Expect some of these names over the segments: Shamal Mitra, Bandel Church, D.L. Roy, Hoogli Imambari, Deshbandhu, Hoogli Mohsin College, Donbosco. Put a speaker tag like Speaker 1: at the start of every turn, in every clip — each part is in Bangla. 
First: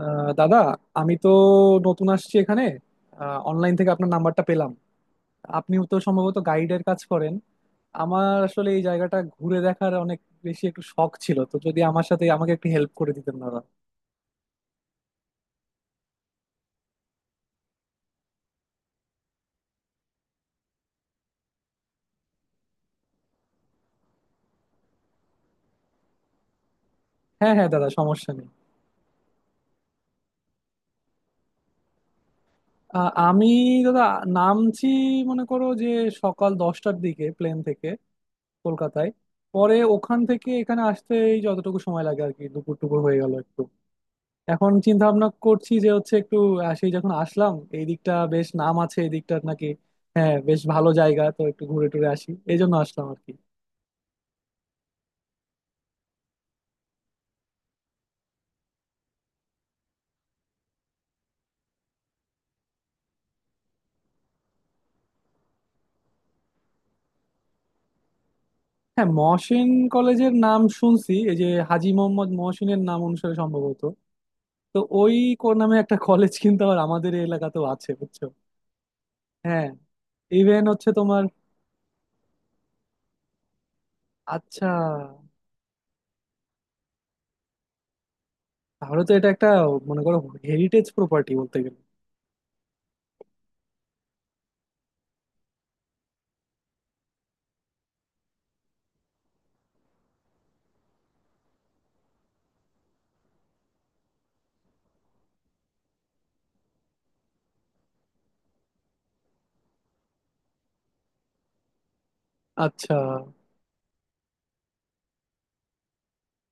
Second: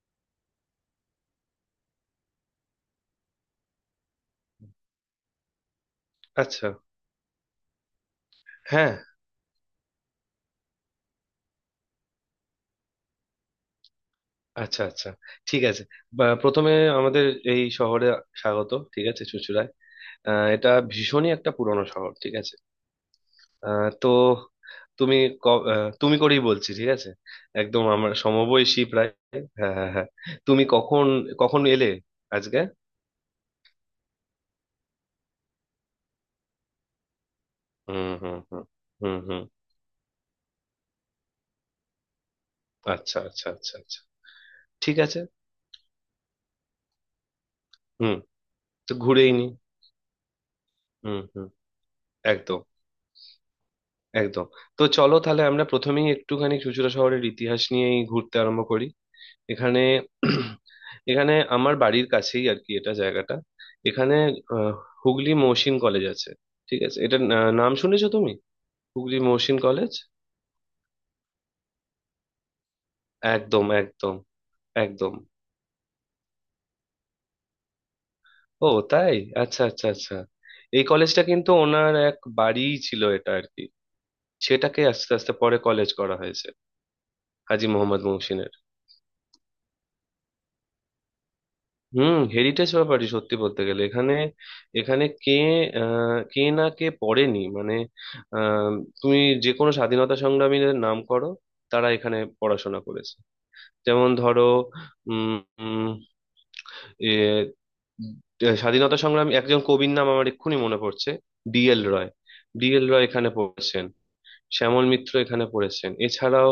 Speaker 1: দাদা, আমি তো নতুন আসছি এখানে। অনলাইন থেকে আপনার নাম্বারটা পেলাম। আপনিও তো সম্ভবত
Speaker 2: আচ্ছা,
Speaker 1: গাইডের কাজ করেন। আমার আসলে এই
Speaker 2: হ্যাঁ,
Speaker 1: জায়গাটা ঘুরে দেখার অনেক বেশি একটু শখ ছিল, তো যদি আমার সাথে আমাকে একটু হেল্প করে দিতেন দাদা।
Speaker 2: আচ্ছা আচ্ছা, ঠিক আছে। বা প্রথমে আমাদের এই শহরে স্বাগত, ঠিক আছে, চুঁচুড়ায়। এটা ভীষণই একটা পুরনো শহর, ঠিক আছে। তো তুমি তুমি করেই বলছি, ঠিক আছে।
Speaker 1: হ্যাঁ হ্যাঁ
Speaker 2: একদম
Speaker 1: দাদা,
Speaker 2: আমার
Speaker 1: সমস্যা নেই।
Speaker 2: সমবয়সী প্রায়। হ্যাঁ হ্যাঁ হ্যাঁ। তুমি কখন কখন এলে আজকে?
Speaker 1: আমি দাদা নামছি, মনে করো যে সকাল 10টার দিকে প্লেন থেকে
Speaker 2: হুম হুম হুম,
Speaker 1: কলকাতায়।
Speaker 2: হুম হুম,
Speaker 1: পরে ওখান থেকে এখানে আসতে এই যতটুকু সময় লাগে আর কি, দুপুর টুপুর হয়ে
Speaker 2: আচ্ছা
Speaker 1: গেল
Speaker 2: আচ্ছা
Speaker 1: একটু।
Speaker 2: আচ্ছা আচ্ছা,
Speaker 1: এখন
Speaker 2: ঠিক
Speaker 1: চিন্তা
Speaker 2: আছে।
Speaker 1: ভাবনা করছি যে হচ্ছে একটু, সেই যখন আসলাম এই দিকটা
Speaker 2: হুম,
Speaker 1: বেশ নাম
Speaker 2: তো
Speaker 1: আছে এই
Speaker 2: ঘুরেই
Speaker 1: দিকটার
Speaker 2: নি।
Speaker 1: নাকি। হ্যাঁ বেশ ভালো
Speaker 2: হুম
Speaker 1: জায়গা, তো
Speaker 2: হুম,
Speaker 1: একটু ঘুরে টুরে আসি, এই
Speaker 2: একদম,
Speaker 1: জন্য আসলাম আর কি।
Speaker 2: একদম। তো চলো তাহলে আমরা প্রথমেই একটুখানি চুঁচুড়া শহরের ইতিহাস নিয়েই ঘুরতে আরম্ভ করি। এখানে, এখানে আমার বাড়ির কাছেই আর কি এটা জায়গাটা। এখানে আহ, হুগলি মহসিন কলেজ আছে, ঠিক আছে এটা। নাম শুনেছো তুমি,
Speaker 1: হ্যাঁ,
Speaker 2: হুগলি মহসিন
Speaker 1: মহসিন
Speaker 2: কলেজ?
Speaker 1: কলেজের নাম শুনছি, এই যে হাজী মোহাম্মদ মহসিনের নাম অনুসারে
Speaker 2: একদম,
Speaker 1: সম্ভবত।
Speaker 2: একদম,
Speaker 1: তো
Speaker 2: একদম।
Speaker 1: ওই কোন নামে একটা কলেজ কিন্তু আবার আমাদের এই এলাকাতেও আছে, বুঝছো।
Speaker 2: ও তাই? আচ্ছা
Speaker 1: হ্যাঁ,
Speaker 2: আচ্ছা আচ্ছা।
Speaker 1: ইভেন
Speaker 2: এই
Speaker 1: হচ্ছে তোমার।
Speaker 2: কলেজটা কিন্তু ওনার এক বাড়িই ছিল এটা আর কি।
Speaker 1: আচ্ছা,
Speaker 2: সেটাকে আস্তে আস্তে পরে কলেজ করা হয়েছে, হাজী মোহাম্মদ মহসিনের।
Speaker 1: তাহলে তো এটা একটা, মনে করো, হেরিটেজ প্রপার্টি বলতে গেলে।
Speaker 2: হুম, হেরিটেজ ব্যাপারই সত্যি বলতে গেলে। এখানে, এখানে কে কে না কে পড়েনি, মানে আহ, তুমি যে কোনো স্বাধীনতা সংগ্রামীদের নাম করো, তারা এখানে পড়াশোনা করেছে। যেমন ধরো, উম উম, এ, স্বাধীনতা সংগ্রামী একজন কবির নাম আমার এক্ষুনি মনে পড়ছে, ডিএল রয়। ডিএল
Speaker 1: আচ্ছা
Speaker 2: রয় এখানে পড়েছেন, শ্যামল মিত্র এখানে পড়েছেন। এছাড়াও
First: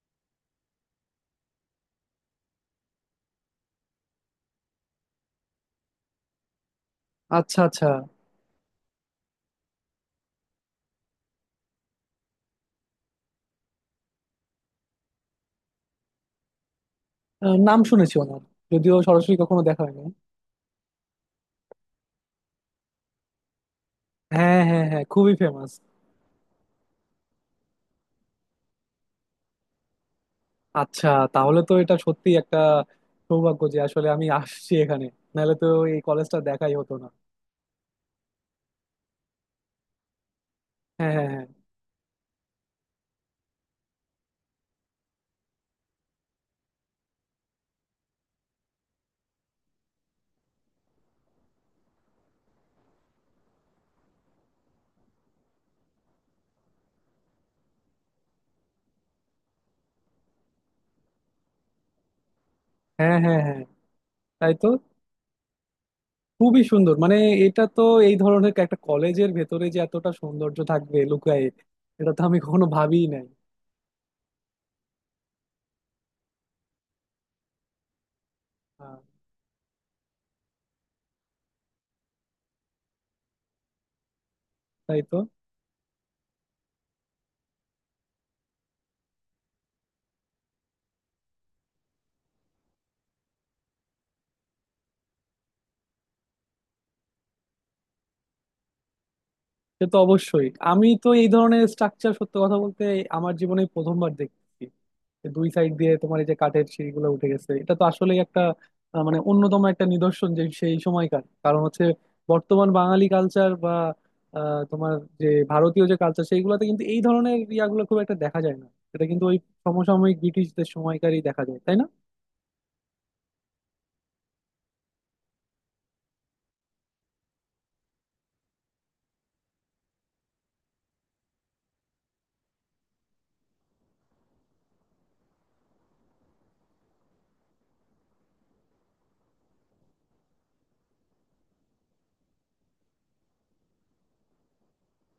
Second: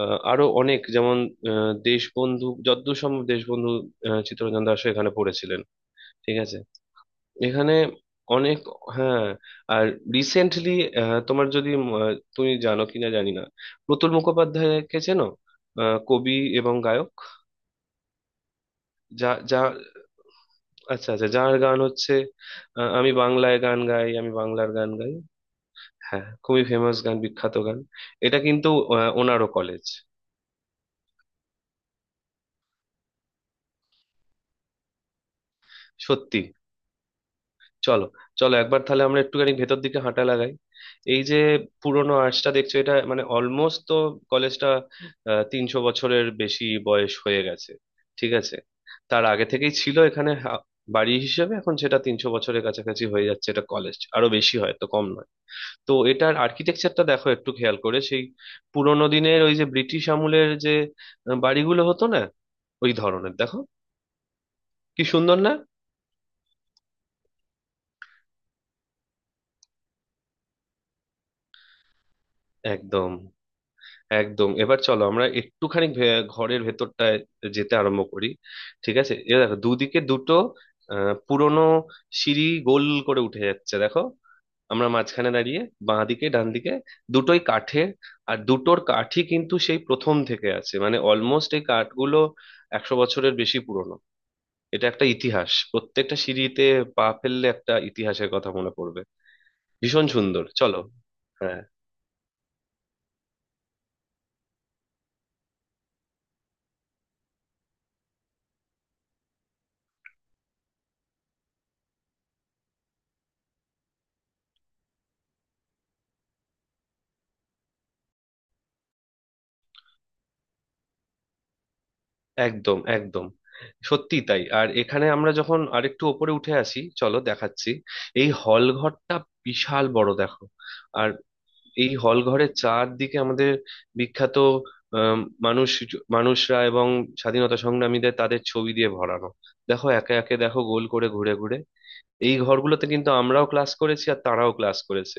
Speaker 2: আরো অনেক, যেমন দেশবন্ধু, যদ্দূর সম্ভব দেশবন্ধু চিত্তরঞ্জন দাশও এখানে পড়েছিলেন, ঠিক আছে।
Speaker 1: আচ্ছা
Speaker 2: এখানে
Speaker 1: আচ্ছা।
Speaker 2: অনেক, হ্যাঁ। আর রিসেন্টলি তোমার, যদি তুমি জানো কিনা জানি না, প্রতুল মুখোপাধ্যায়কে চেনো? কবি এবং গায়ক।
Speaker 1: নাম শুনেছি ওনার, যদিও
Speaker 2: যা
Speaker 1: সরাসরি কখনো
Speaker 2: যা,
Speaker 1: দেখা হয়নি।
Speaker 2: আচ্ছা আচ্ছা, যার গান হচ্ছে আমি বাংলায় গান গাই, আমি
Speaker 1: হ্যাঁ
Speaker 2: বাংলার
Speaker 1: হ্যাঁ
Speaker 2: গান
Speaker 1: হ্যাঁ,
Speaker 2: গাই।
Speaker 1: খুবই ফেমাস।
Speaker 2: হ্যাঁ, খুবই ফেমাস গান, বিখ্যাত গান। এটা কিন্তু ওনারও কলেজ।
Speaker 1: আচ্ছা, তাহলে তো এটা সত্যি একটা সৌভাগ্য যে আসলে আমি আসছি এখানে, নাহলে তো এই কলেজটা
Speaker 2: সত্যি।
Speaker 1: দেখাই হতো না।
Speaker 2: চলো, চলো একবার তাহলে আমরা একটুখানি ভেতর দিকে হাঁটা লাগাই।
Speaker 1: হ্যাঁ
Speaker 2: এই যে
Speaker 1: হ্যাঁ
Speaker 2: পুরোনো আর্চটা দেখছো, এটা মানে অলমোস্ট তো, কলেজটা 300 বছরের বেশি বয়স হয়ে গেছে, ঠিক আছে। তার আগে থেকেই ছিল এখানে বাড়ি হিসেবে। এখন সেটা 300 বছরের কাছাকাছি হয়ে যাচ্ছে, এটা কলেজ, আরো বেশি হয় তো কম নয়। তো এটার আর্কিটেকচারটা দেখো একটু খেয়াল করে, সেই পুরোনো দিনের ওই যে ব্রিটিশ আমলের যে বাড়িগুলো হতো না, ওই
Speaker 1: হ্যাঁ
Speaker 2: ধরনের
Speaker 1: হ্যাঁ, হ্যাঁ
Speaker 2: দেখো।
Speaker 1: হ্যাঁ, তাই তো।
Speaker 2: কি সুন্দর না!
Speaker 1: খুবই সুন্দর, মানে এটা তো, এই ধরনের একটা কলেজের ভেতরে যে এতটা সৌন্দর্য থাকবে লুকায়ে, এটা তো আমি কখনো ভাবিই
Speaker 2: একদম,
Speaker 1: নাই।
Speaker 2: একদম। এবার চলো আমরা একটুখানি ঘরের ভেতরটায় যেতে আরম্ভ করি।
Speaker 1: আহ,
Speaker 2: ঠিক আছে, এ দেখো দুদিকে দুটো পুরোনো সিঁড়ি গোল করে উঠে যাচ্ছে, দেখো। আমরা
Speaker 1: তাই তো।
Speaker 2: মাঝখানে দাঁড়িয়ে, বাঁ দিকে ডান দিকে দুটোই কাঠের। আর দুটোর কাঠই কিন্তু সেই প্রথম থেকে আছে, মানে অলমোস্ট এই কাঠগুলো 100 বছরের বেশি পুরনো। এটা একটা ইতিহাস, প্রত্যেকটা সিঁড়িতে পা ফেললে একটা ইতিহাসের কথা মনে পড়বে।
Speaker 1: সে তো
Speaker 2: ভীষণ সুন্দর,
Speaker 1: অবশ্যই,
Speaker 2: চলো।
Speaker 1: আমি তো এই
Speaker 2: হ্যাঁ,
Speaker 1: ধরনের স্ট্রাকচার সত্য কথা বলতে আমার জীবনে প্রথমবার দেখছি। যে দুই সাইড দিয়ে তোমার এই যে কাঠের সিঁড়িগুলো উঠে গেছে, এটা তো আসলেই একটা মানে অন্যতম একটা নিদর্শন যে সেই সময়কার, কারণ হচ্ছে বর্তমান বাঙালি কালচার বা তোমার যে ভারতীয় যে কালচার সেইগুলোতে কিন্তু এই ধরনের ইয়াগুলো খুব একটা দেখা যায় না। এটা কিন্তু ওই সমসাময়িক ব্রিটিশদের সময়কারই দেখা যায়, তাই না।
Speaker 2: একদম, একদম। সত্যি তাই। আর এখানে আমরা যখন আরেকটু ওপরে উঠে আসি, চলো দেখাচ্ছি, এই হল ঘরটা, বিশাল বড় দেখো। আর এই হল ঘরের চারদিকে আমাদের বিখ্যাত আম, মানুষ, মানুষরা এবং স্বাধীনতা সংগ্রামীদের তাদের ছবি দিয়ে ভরানো। দেখো একে একে দেখো, গোল করে ঘুরে ঘুরে। এই ঘরগুলোতে কিন্তু আমরাও ক্লাস করেছি, আর তারাও ক্লাস করেছে।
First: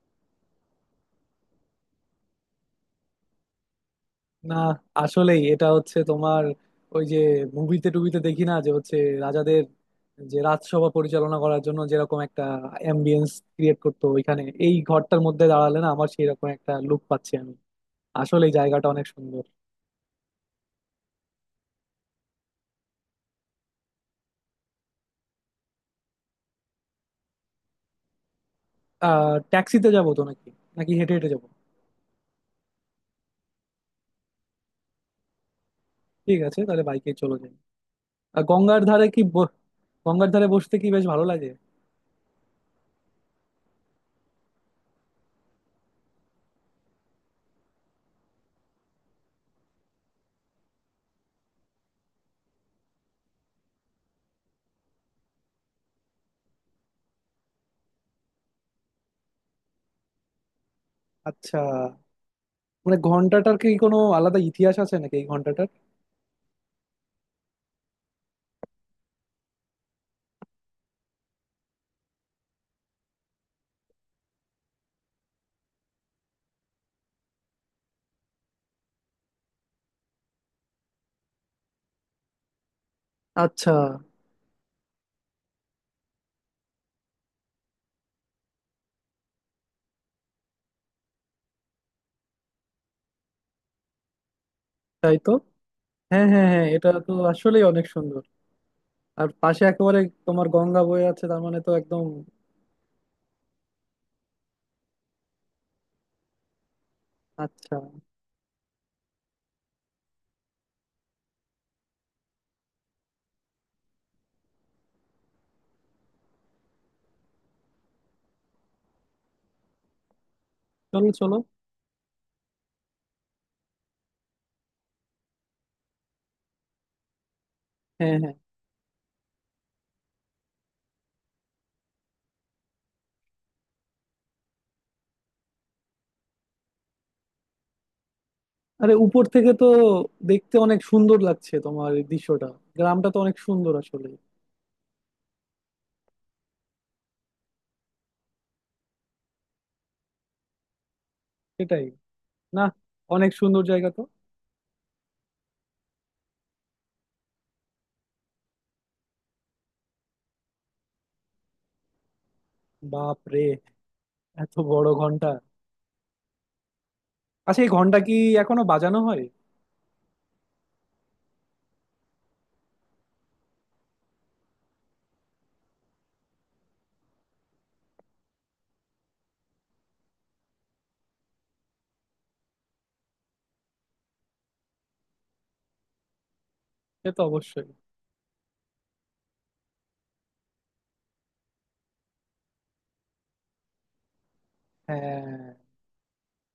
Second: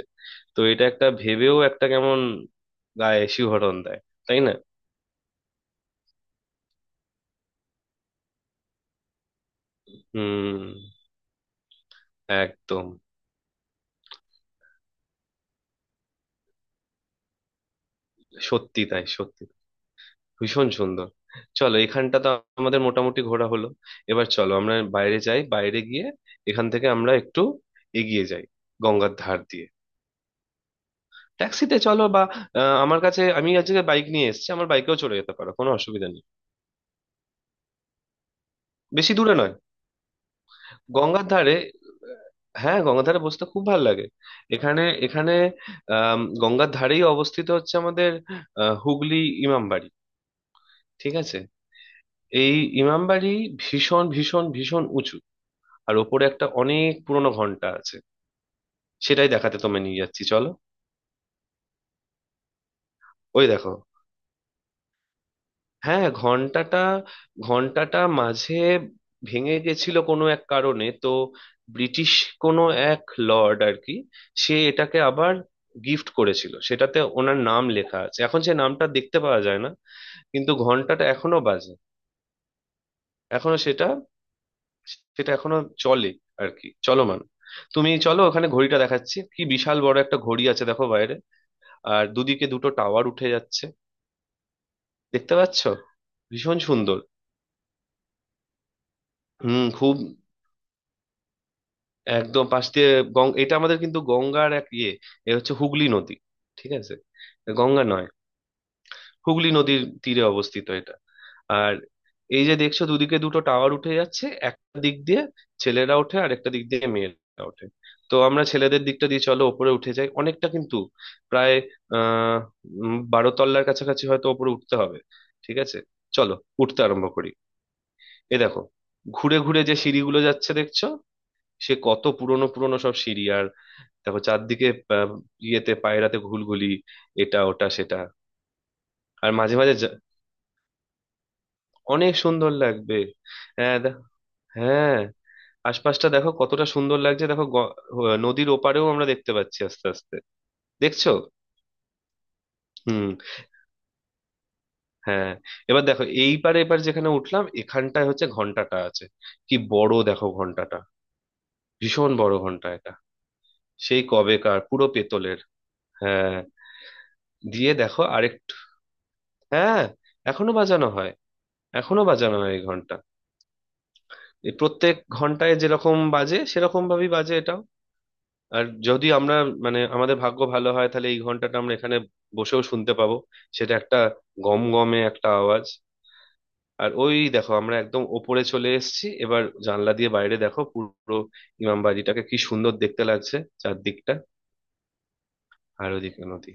Speaker 2: তো এটা একটা ভেবেও একটা কেমন গায়ে শিহরণ দেয়, তাই না?
Speaker 1: না, আসলেই এটা হচ্ছে তোমার, ওই যে মুভিতে টুবিতে দেখি না যে হচ্ছে রাজাদের, যে
Speaker 2: হুম,
Speaker 1: রাজসভা পরিচালনা করার জন্য যেরকম একটা
Speaker 2: একদম।
Speaker 1: অ্যাম্বিয়েন্স ক্রিয়েট করতো ওইখানে, এই ঘরটার মধ্যে দাঁড়ালে না আমার সেই রকম একটা লুক পাচ্ছি আমি। আসলে
Speaker 2: সত্যি
Speaker 1: জায়গাটা
Speaker 2: তাই,
Speaker 1: অনেক
Speaker 2: সত্যি
Speaker 1: সুন্দর।
Speaker 2: ভীষণ সুন্দর। চলো, এখানটা তো আমাদের মোটামুটি ঘোরা হলো। এবার চলো আমরা বাইরে যাই, বাইরে গিয়ে এখান থেকে আমরা একটু এগিয়ে যাই গঙ্গার
Speaker 1: আহ
Speaker 2: ধার দিয়ে।
Speaker 1: ট্যাক্সিতে যাবো তো নাকি, নাকি হেঁটে হেঁটে যাবো।
Speaker 2: ট্যাক্সিতে চলো। বা আমার কাছে, আমি আজকে বাইক নিয়ে এসেছি, আমার বাইকেও চলে যেতে পারো, কোনো অসুবিধা নেই।
Speaker 1: ঠিক আছে, তাহলে বাইকে চলে যাই। আর গঙ্গার ধারে
Speaker 2: বেশি
Speaker 1: কি
Speaker 2: দূরে
Speaker 1: ব-
Speaker 2: নয়।
Speaker 1: গঙ্গার ধারে বসতে কি বেশ ভালো
Speaker 2: গঙ্গার
Speaker 1: লাগে।
Speaker 2: ধারে, হ্যাঁ গঙ্গার ধারে বসতে খুব ভালো লাগে। এখানে, এখানে আহ, গঙ্গার ধারেই অবস্থিত হচ্ছে আমাদের আহ, হুগলি ইমামবাড়ি, ঠিক আছে। এই ইমামবাড়ি ভীষণ ভীষণ ভীষণ উঁচু, আর ওপরে একটা অনেক পুরনো ঘন্টা আছে। সেটাই দেখাতে তোমায় নিয়ে যাচ্ছি, চলো।
Speaker 1: আচ্ছা, মানে
Speaker 2: ওই
Speaker 1: ঘন্টাটার কি
Speaker 2: দেখো,
Speaker 1: কোনো আলাদা ইতিহাস আছে নাকি এই ঘন্টাটার।
Speaker 2: হ্যাঁ, ঘন্টাটা, ঘন্টাটা মাঝে ভেঙে গেছিল কোনো এক কারণে, তো ব্রিটিশ কোনো এক লর্ড আর কি, সে এটাকে আবার গিফট করেছিল, সেটাতে ওনার নাম লেখা আছে। এখন সে নামটা দেখতে পাওয়া যায় না, কিন্তু ঘন্টাটা এখনো বাজে। এখনো
Speaker 1: আচ্ছা।
Speaker 2: সেটা, সেটা এখনো চলে আর কি, চলমান। তুমি চলো ওখানে, ঘড়িটা দেখাচ্ছি। কি বিশাল বড় একটা ঘড়ি আছে দেখো বাইরে, আর দুদিকে দুটো টাওয়ার উঠে যাচ্ছে।
Speaker 1: তাই তো।
Speaker 2: দেখতে পাচ্ছ?
Speaker 1: হ্যাঁ হ্যাঁ
Speaker 2: ভীষণ
Speaker 1: হ্যাঁ, এটা
Speaker 2: সুন্দর।
Speaker 1: তো আসলেই অনেক সুন্দর। আর পাশে
Speaker 2: হুম, খুব।
Speaker 1: একেবারে তোমার গঙ্গা বয়ে আছে, তার মানে তো একদম।
Speaker 2: একদম পাশ দিয়ে। গং, এটা আমাদের কিন্তু গঙ্গার এক ইয়ে, এ হচ্ছে হুগলি নদী, ঠিক আছে,
Speaker 1: আচ্ছা।
Speaker 2: গঙ্গা নয়। হুগলি নদীর তীরে অবস্থিত এটা। আর এই যে দেখছো দুদিকে দুটো টাওয়ার উঠে যাচ্ছে, একটা দিক দিয়ে ছেলেরা ওঠে আর একটা দিক দিয়ে মেয়েরা ওঠে। তো আমরা ছেলেদের দিকটা দিয়ে চলো ওপরে উঠে যাই, অনেকটা কিন্তু,
Speaker 1: চলো চলো।
Speaker 2: প্রায় আহ 12 তলার কাছাকাছি হয়তো ওপরে উঠতে হবে, ঠিক আছে। চলো, উঠতে আরম্ভ করি।
Speaker 1: হ্যাঁ হ্যাঁ।
Speaker 2: এ দেখো, ঘুরে ঘুরে যে সিঁড়িগুলো যাচ্ছে দেখছো, সে কত পুরনো পুরনো সব সিঁড়ি। আর দেখো চারদিকে আহ, ইয়েতে পায়রাতে ঘুলঘুলি, এটা ওটা সেটা।
Speaker 1: আরে উপর
Speaker 2: আর
Speaker 1: থেকে
Speaker 2: মাঝে
Speaker 1: তো
Speaker 2: মাঝে
Speaker 1: দেখতে অনেক সুন্দর লাগছে তোমার এই
Speaker 2: অনেক
Speaker 1: দৃশ্যটা।
Speaker 2: সুন্দর লাগবে।
Speaker 1: গ্রামটা তো অনেক সুন্দর
Speaker 2: হ্যাঁ
Speaker 1: আসলে।
Speaker 2: হ্যাঁ, আশপাশটা দেখো কতটা সুন্দর লাগছে, দেখো নদীর ওপারেও আমরা দেখতে পাচ্ছি আস্তে আস্তে, দেখছো?
Speaker 1: সেটাই। না,
Speaker 2: হুম,
Speaker 1: অনেক সুন্দর জায়গা তো।
Speaker 2: হ্যাঁ। এবার দেখো এইবারে, এবার যেখানে উঠলাম এখানটায় হচ্ছে ঘন্টাটা আছে, কি বড় দেখো ঘন্টাটা, ভীষণ বড় ঘন্টা এটা,
Speaker 1: বাপ রে,
Speaker 2: সেই
Speaker 1: এত
Speaker 2: কবেকার, পুরো
Speaker 1: বড় ঘন্টা।
Speaker 2: পেতলের। হ্যাঁ,
Speaker 1: আচ্ছা, এই
Speaker 2: দিয়ে
Speaker 1: ঘন্টা
Speaker 2: দেখো
Speaker 1: কি
Speaker 2: আরেকটু।
Speaker 1: এখনো বাজানো হয়।
Speaker 2: হ্যাঁ, এখনো বাজানো হয়, এখনো বাজানো হয় এই ঘন্টা। এই প্রত্যেক ঘন্টায় যেরকম বাজে, সেরকম ভাবেই বাজে এটাও। আর যদি আমরা, মানে আমাদের ভাগ্য ভালো হয়, তাহলে এই ঘন্টাটা আমরা এখানে বসেও শুনতে পাবো। সেটা একটা গম গমে একটা আওয়াজ। আর
Speaker 1: সে
Speaker 2: ওই
Speaker 1: তো
Speaker 2: দেখো,
Speaker 1: অবশ্যই।
Speaker 2: আমরা একদম ওপরে চলে এসেছি, এবার জানলা দিয়ে বাইরে দেখো পুরো ইমামবাড়িটাকে কি সুন্দর দেখতে লাগছে, চারদিকটা।
Speaker 1: হ্যাঁ।
Speaker 2: আর ওদিকে নদী।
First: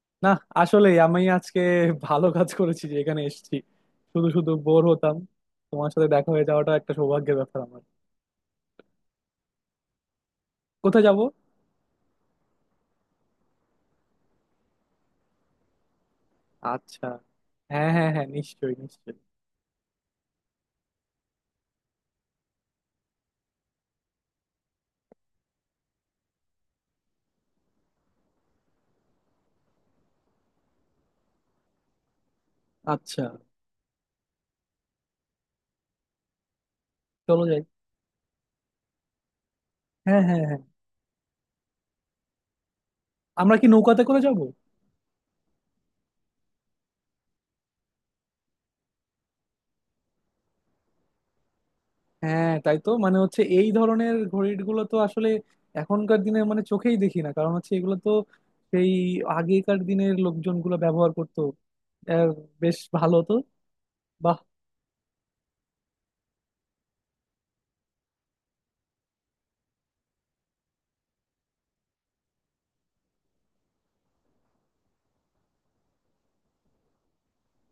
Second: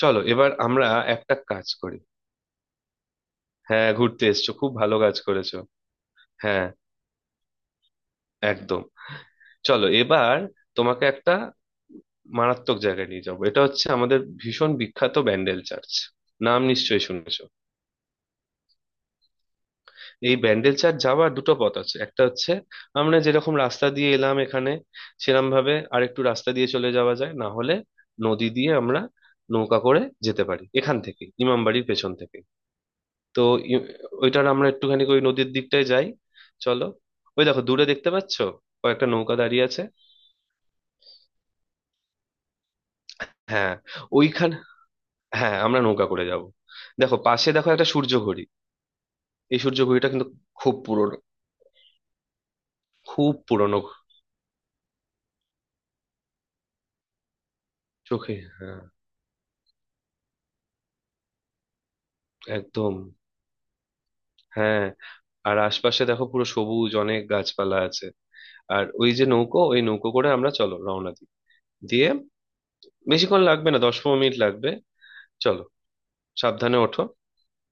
Speaker 2: চলো,
Speaker 1: না,
Speaker 2: এবার আমরা
Speaker 1: আসলে আমি
Speaker 2: একটা
Speaker 1: আজকে
Speaker 2: কাজ করি।
Speaker 1: ভালো কাজ করেছি যে এখানে এসেছি,
Speaker 2: হ্যাঁ, ঘুরতে
Speaker 1: শুধু শুধু
Speaker 2: এসছো, খুব
Speaker 1: বোর
Speaker 2: ভালো
Speaker 1: হতাম।
Speaker 2: কাজ করেছো।
Speaker 1: তোমার সাথে দেখা হয়ে
Speaker 2: হ্যাঁ,
Speaker 1: যাওয়াটা একটা সৌভাগ্যের ব্যাপার আমার।
Speaker 2: একদম। চলো এবার
Speaker 1: কোথায়
Speaker 2: তোমাকে
Speaker 1: যাব।
Speaker 2: একটা মারাত্মক জায়গায় নিয়ে যাবো, এটা হচ্ছে আমাদের ভীষণ বিখ্যাত ব্যান্ডেল চার্চ, নাম নিশ্চয়ই
Speaker 1: আচ্ছা।
Speaker 2: শুনেছো।
Speaker 1: হ্যাঁ হ্যাঁ হ্যাঁ, নিশ্চয়ই নিশ্চয়ই।
Speaker 2: এই ব্যান্ডেল চার্চ যাওয়ার দুটো পথ আছে। একটা হচ্ছে আমরা যেরকম রাস্তা দিয়ে এলাম এখানে, সেরকম ভাবে আরেকটু রাস্তা দিয়ে চলে যাওয়া যায়, না হলে নদী দিয়ে আমরা নৌকা করে যেতে পারি, এখান থেকে ইমামবাড়ির পেছন থেকে।
Speaker 1: আচ্ছা,
Speaker 2: তো ই- ওইটার, আমরা একটুখানি ওই নদীর দিকটায় যাই, চলো।
Speaker 1: চলো
Speaker 2: ওই
Speaker 1: যাই।
Speaker 2: দেখো দূরে দেখতে পাচ্ছো, কয়েকটা নৌকা দাঁড়িয়ে আছে।
Speaker 1: হ্যাঁ হ্যাঁ হ্যাঁ, আমরা কি
Speaker 2: হ্যাঁ,
Speaker 1: নৌকাতে করে যাব।
Speaker 2: ওইখান, হ্যাঁ আমরা নৌকা করে যাব। দেখো পাশে দেখো, একটা সূর্য ঘড়ি। এই সূর্য ঘড়িটা কিন্তু খুব পুরনো,
Speaker 1: হ্যাঁ তাই তো, মানে
Speaker 2: খুব
Speaker 1: হচ্ছে এই
Speaker 2: পুরনো।
Speaker 1: ধরনের ঘড়ির গুলো তো আসলে এখনকার দিনে মানে চোখেই দেখি না, কারণ হচ্ছে এগুলো তো
Speaker 2: চোখে, হ্যাঁ,
Speaker 1: সেই আগেকার দিনের লোকজনগুলো ব্যবহার করতো। আহ, বেশ
Speaker 2: একদম।
Speaker 1: ভালো তো, বাহ।
Speaker 2: হ্যাঁ। আর আশপাশে দেখো, পুরো সবুজ, অনেক গাছপালা আছে। আর ওই যে নৌকো, ওই নৌকো করে আমরা চলো রওনা দিই। দিয়ে, বেশিক্ষণ লাগবে না, 10-15 মিনিট লাগবে। চলো, সাবধানে ওঠো।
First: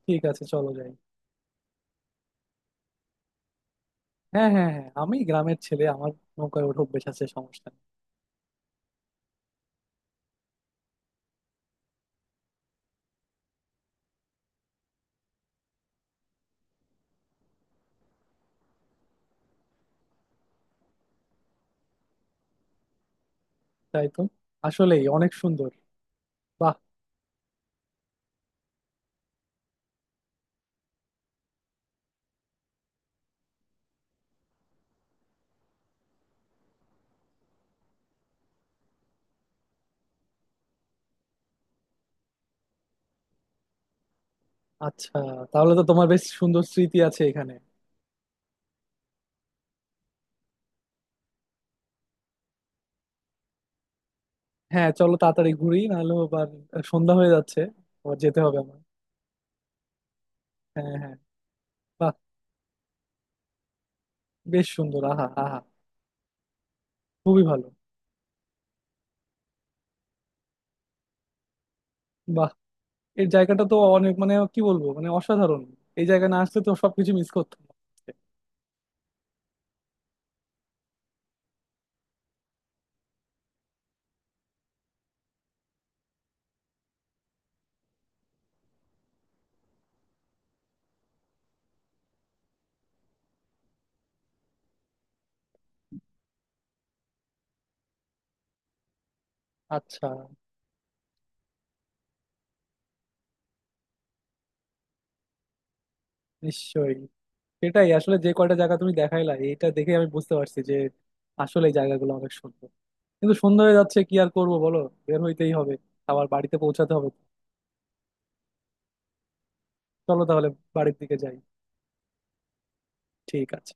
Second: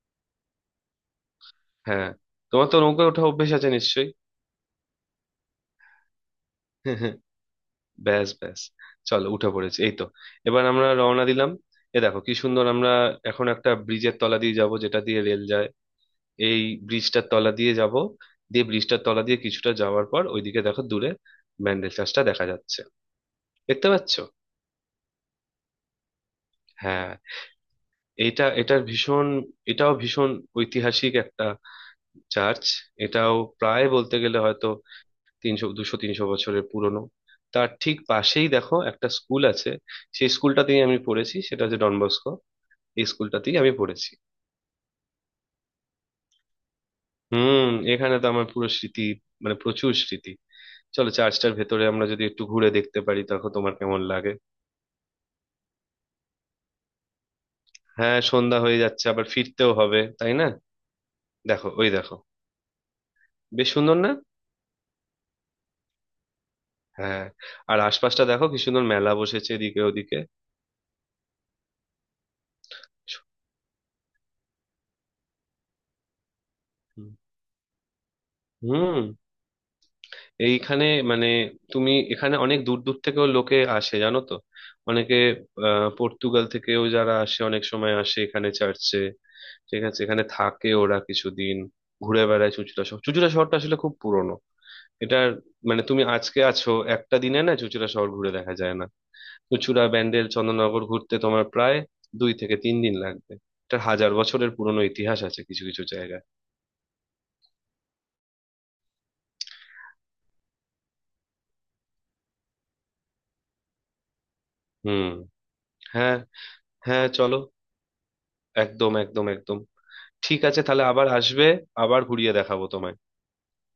Speaker 1: ঠিক আছে, চলো যাই।
Speaker 2: হ্যাঁ, তোমার তো নৌকা ওঠা অভ্যেস আছে নিশ্চয়ই।
Speaker 1: হ্যাঁ হ্যাঁ হ্যাঁ, আমি গ্রামের ছেলে, আমার নৌকায় ওঠো বেশ আছে, সমস্যা নেই।
Speaker 2: ব্যাস ব্যাস, চলো উঠে পড়েছি, এই তো। এবার আমরা রওনা দিলাম। এ দেখো, কি সুন্দর! আমরা এখন একটা ব্রিজের তলা দিয়ে যাব, যেটা দিয়ে রেল যায়, এই ব্রিজটার তলা দিয়ে যাব। দিয়ে ব্রিজটার তলা দিয়ে কিছুটা যাওয়ার পর, ওইদিকে দেখো দূরে, ব্যান্ডেল চার্চটা দেখা যাচ্ছে, দেখতে
Speaker 1: তাই
Speaker 2: পাচ্ছ?
Speaker 1: তো, আসলেই অনেক সুন্দর, বাহ।
Speaker 2: হ্যাঁ, এটা এটার ভীষণ, এটাও ভীষণ ঐতিহাসিক একটা চার্চ। এটাও প্রায় বলতে গেলে হয়তো 300, 200-300 বছরের পুরনো। তার ঠিক পাশেই দেখো একটা স্কুল আছে, সেই স্কুলটাতেই আমি পড়েছি, সেটা হচ্ছে ডনবস্কো, এই স্কুলটাতেই আমি পড়েছি।
Speaker 1: আচ্ছা, তাহলে তো তোমার বেশ সুন্দর স্মৃতি আছে এখানে।
Speaker 2: হুম, এখানে তো আমার পুরো স্মৃতি, মানে প্রচুর স্মৃতি। চলো, চার্চটার ভেতরে আমরা যদি একটু ঘুরে দেখতে পারি, তখন তোমার কেমন লাগে।
Speaker 1: হ্যাঁ চলো তাড়াতাড়ি ঘুরি, নাহলে আবার সন্ধ্যা হয়ে যাচ্ছে। আবার
Speaker 2: হ্যাঁ,
Speaker 1: যেতে হবে
Speaker 2: সন্ধ্যা
Speaker 1: আমার।
Speaker 2: হয়ে যাচ্ছে, আবার ফিরতেও হবে, তাই না।
Speaker 1: হ্যাঁ হ্যাঁ।
Speaker 2: দেখো, ওই
Speaker 1: বাহ,
Speaker 2: দেখো, বেশ সুন্দর না?
Speaker 1: বেশ সুন্দর, আহা আহা।
Speaker 2: হ্যাঁ।
Speaker 1: খুবই ভালো।
Speaker 2: আর আশপাশটা দেখো, কি সুন্দর মেলা বসেছে এদিকে ওদিকে।
Speaker 1: বাহ, এর জায়গাটা তো অনেক, মানে কি বলবো, মানে অসাধারণ। এই জায়গায় না আসলে তো
Speaker 2: হুম,
Speaker 1: সবকিছু মিস করতাম।
Speaker 2: হুম, এইখানে, মানে তুমি, এখানে অনেক দূর দূর থেকেও লোকে আসে, জানো তো। অনেকে আহ, পর্তুগাল থেকেও যারা আসে অনেক সময়, আসে এখানে চার্চে, ঠিক আছে। এখানে থাকে ওরা কিছুদিন, ঘুরে বেড়ায় চুঁচুড়া শহর। চুঁচুড়া শহরটা আসলে খুব পুরনো। এটার, মানে তুমি আজকে আছো একটা দিনে, না, চুঁচুড়া শহর ঘুরে দেখা যায় না। চুঁচুড়া
Speaker 1: আচ্ছা।
Speaker 2: ব্যান্ডেল চন্দননগর ঘুরতে তোমার প্রায় 2-3 দিন লাগবে। এটার হাজার বছরের পুরনো ইতিহাস আছে কিছু কিছু জায়গায়।
Speaker 1: নিশ্চয়ই, সেটাই আসলে। যে কয়টা জায়গা তুমি দেখাইলা, এটা দেখে আমি বুঝতে পারছি যে আসলে এই জায়গাগুলো অনেক সুন্দর। কিন্তু সন্ধ্যা হয়ে যাচ্ছে, কি আর করবো বলো,
Speaker 2: হুম,
Speaker 1: বের হইতেই হবে।
Speaker 2: হ্যাঁ
Speaker 1: আবার বাড়িতে পৌঁছাতে
Speaker 2: হ্যাঁ,
Speaker 1: হবে।
Speaker 2: চলো, একদম একদম একদম।
Speaker 1: চলো
Speaker 2: ঠিক
Speaker 1: তাহলে
Speaker 2: আছে, তাহলে
Speaker 1: বাড়ির
Speaker 2: আবার
Speaker 1: দিকে যাই।
Speaker 2: আসবে, আবার ঘুরিয়ে দেখাবো তোমায়।
Speaker 1: ঠিক আছে।